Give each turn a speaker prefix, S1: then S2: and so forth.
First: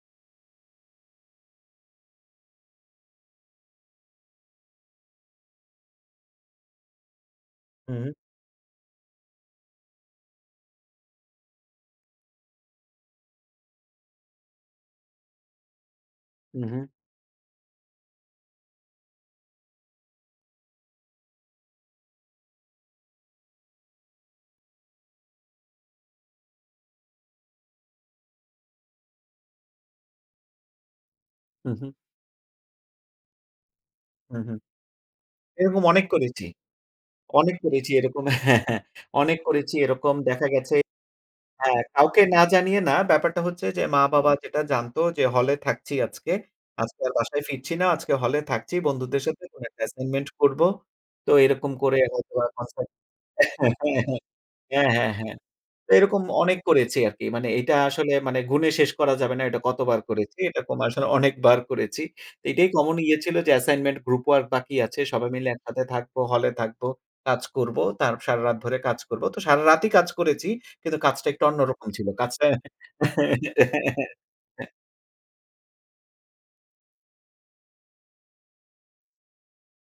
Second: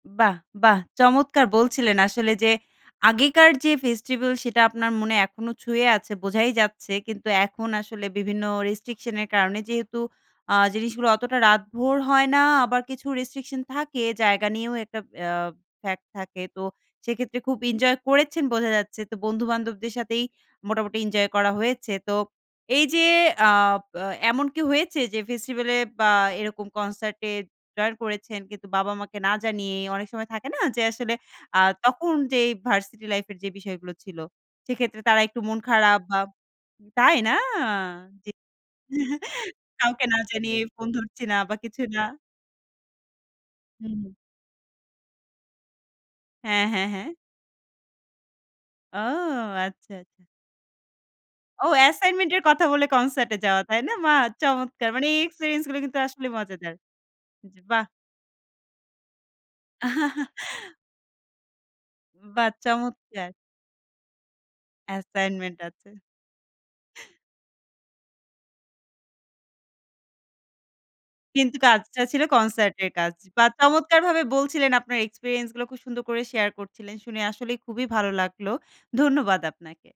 S1: বাহ, বাহ! চমৎকার বলছিলেন আসলে। যে, আগেকার যে, ফেস্টিভাল সেটা আপনার মনে এখনো ছুঁয়ে আছে বোঝাই যাচ্ছে। কিন্তু এখন
S2: হু,
S1: আসলে
S2: হুম।
S1: বিভিন্ন রেস্ট্রিকশন এর কারণে যেহেতু আ জিনিসগুলো অতটা রাতভর হয় না, আবার কিছু রেস্ট্রিকশন থাকে জায়গা নিয়েও একটা অ্যা ফ্যাক্ট থাকে।
S2: হু,
S1: তো
S2: হুম।
S1: সেক্ষেত্রে খুব ইনজয় করেছেন বোঝা যাচ্ছে। তো বন্ধু-বান্ধবদের সাথেই মোটামুটি এনজয় করা হয়েছে। তো এই যে, আ প এমন কি হয়েছে যে, ফেস্টিভালে বা এরকম কনসার্ট এ জয়েন করেছেন কিন্তু বাবা-মাকে না জানিয়ে? অনেক সময় থাকে না যে, আসলে আ
S2: হু, হুম।
S1: তখন যেই ভার্সিটি লাইফ এর যে, বিষয়গুলো ছিল
S2: হু, হুম।
S1: সেক্ষেত্রে তারা একটু মন
S2: এরকম
S1: খারাপ
S2: অনেক
S1: বা
S2: করেছি
S1: তাই না?
S2: অনেক করেছি এরকম
S1: জি।
S2: হ্যাঁ, হ্যাঁ, অনেক করেছি
S1: কাউকে
S2: এরকম
S1: না
S2: দেখা
S1: জানি
S2: গেছে
S1: ফোন ধরছি না বা
S2: হ্যাঁ,
S1: কিছু না।
S2: কাউকে না জানিয়ে না। ব্যাপারটা হচ্ছে যে,
S1: হুম।
S2: মা-বাবা যেটা জানতো যে, হলে থাকছি আজকে।
S1: হ্যাঁ, হ্যাঁ,
S2: আজকে
S1: হ্যাঁ।
S2: আর বাসায় ফিরছি না, আজকে হলে থাকছি,
S1: ও
S2: বন্ধুদের সাথে কোন একটা
S1: আচ্ছা, আচ্ছা।
S2: অ্যাসাইনমেন্ট করবো। তো
S1: ও
S2: এরকম করে
S1: অ্যাসাইনমেন্ট এর
S2: হয়তোবা
S1: কথা বলে
S2: কনসার্ট
S1: কনসার্ট এ যাওয়া তাই না? মা চমৎকার।
S2: হ্যাঁ,
S1: মানে
S2: হ্যাঁ,
S1: এই
S2: হ্যাঁ।
S1: এক্সপেরিয়েন্স গুলো
S2: তো
S1: কিন্তু
S2: এরকম
S1: আসলে
S2: অনেক
S1: মজাদার।
S2: করেছি আরকি। মানে
S1: জি,
S2: এইটা
S1: বাহ!
S2: আসলে মানে গুনে শেষ করা যাবে না এটা কতবার করেছি। এটা তোম আসলে অনেকবার করেছি। তো
S1: বাহ
S2: এটাই কমন ইয়ে
S1: চমৎকার!
S2: ছিল যে, অ্যাসাইনমেন্ট গ্রুপ ওয়ার্ক বাকি আছে। সবাই মিলে
S1: অ্যাসাইনমেন্ট
S2: একসাথে
S1: আছে।
S2: থাকবো, হলে থাকবো, কাজ করব, তার সারারাত ধরে কাজ করব। তো সারারাতই কাজ করেছি, কিন্তু কাজটা একটু
S1: কিন্তু
S2: অন্যরকম
S1: কাজটা
S2: ছিল।
S1: ছিল
S2: কাজটা হ্যাঁ।
S1: কনসার্ট এর কাজ। বাহ! চমৎকারভাবে বলছিলেন আপনার এক্সপেরিয়েন্স গুলো খুব সুন্দর করে শেয়ার করছিলেন। শুনে আসলেই খুবই ভালো লাগলো। ধন্যবাদ আপনাকে।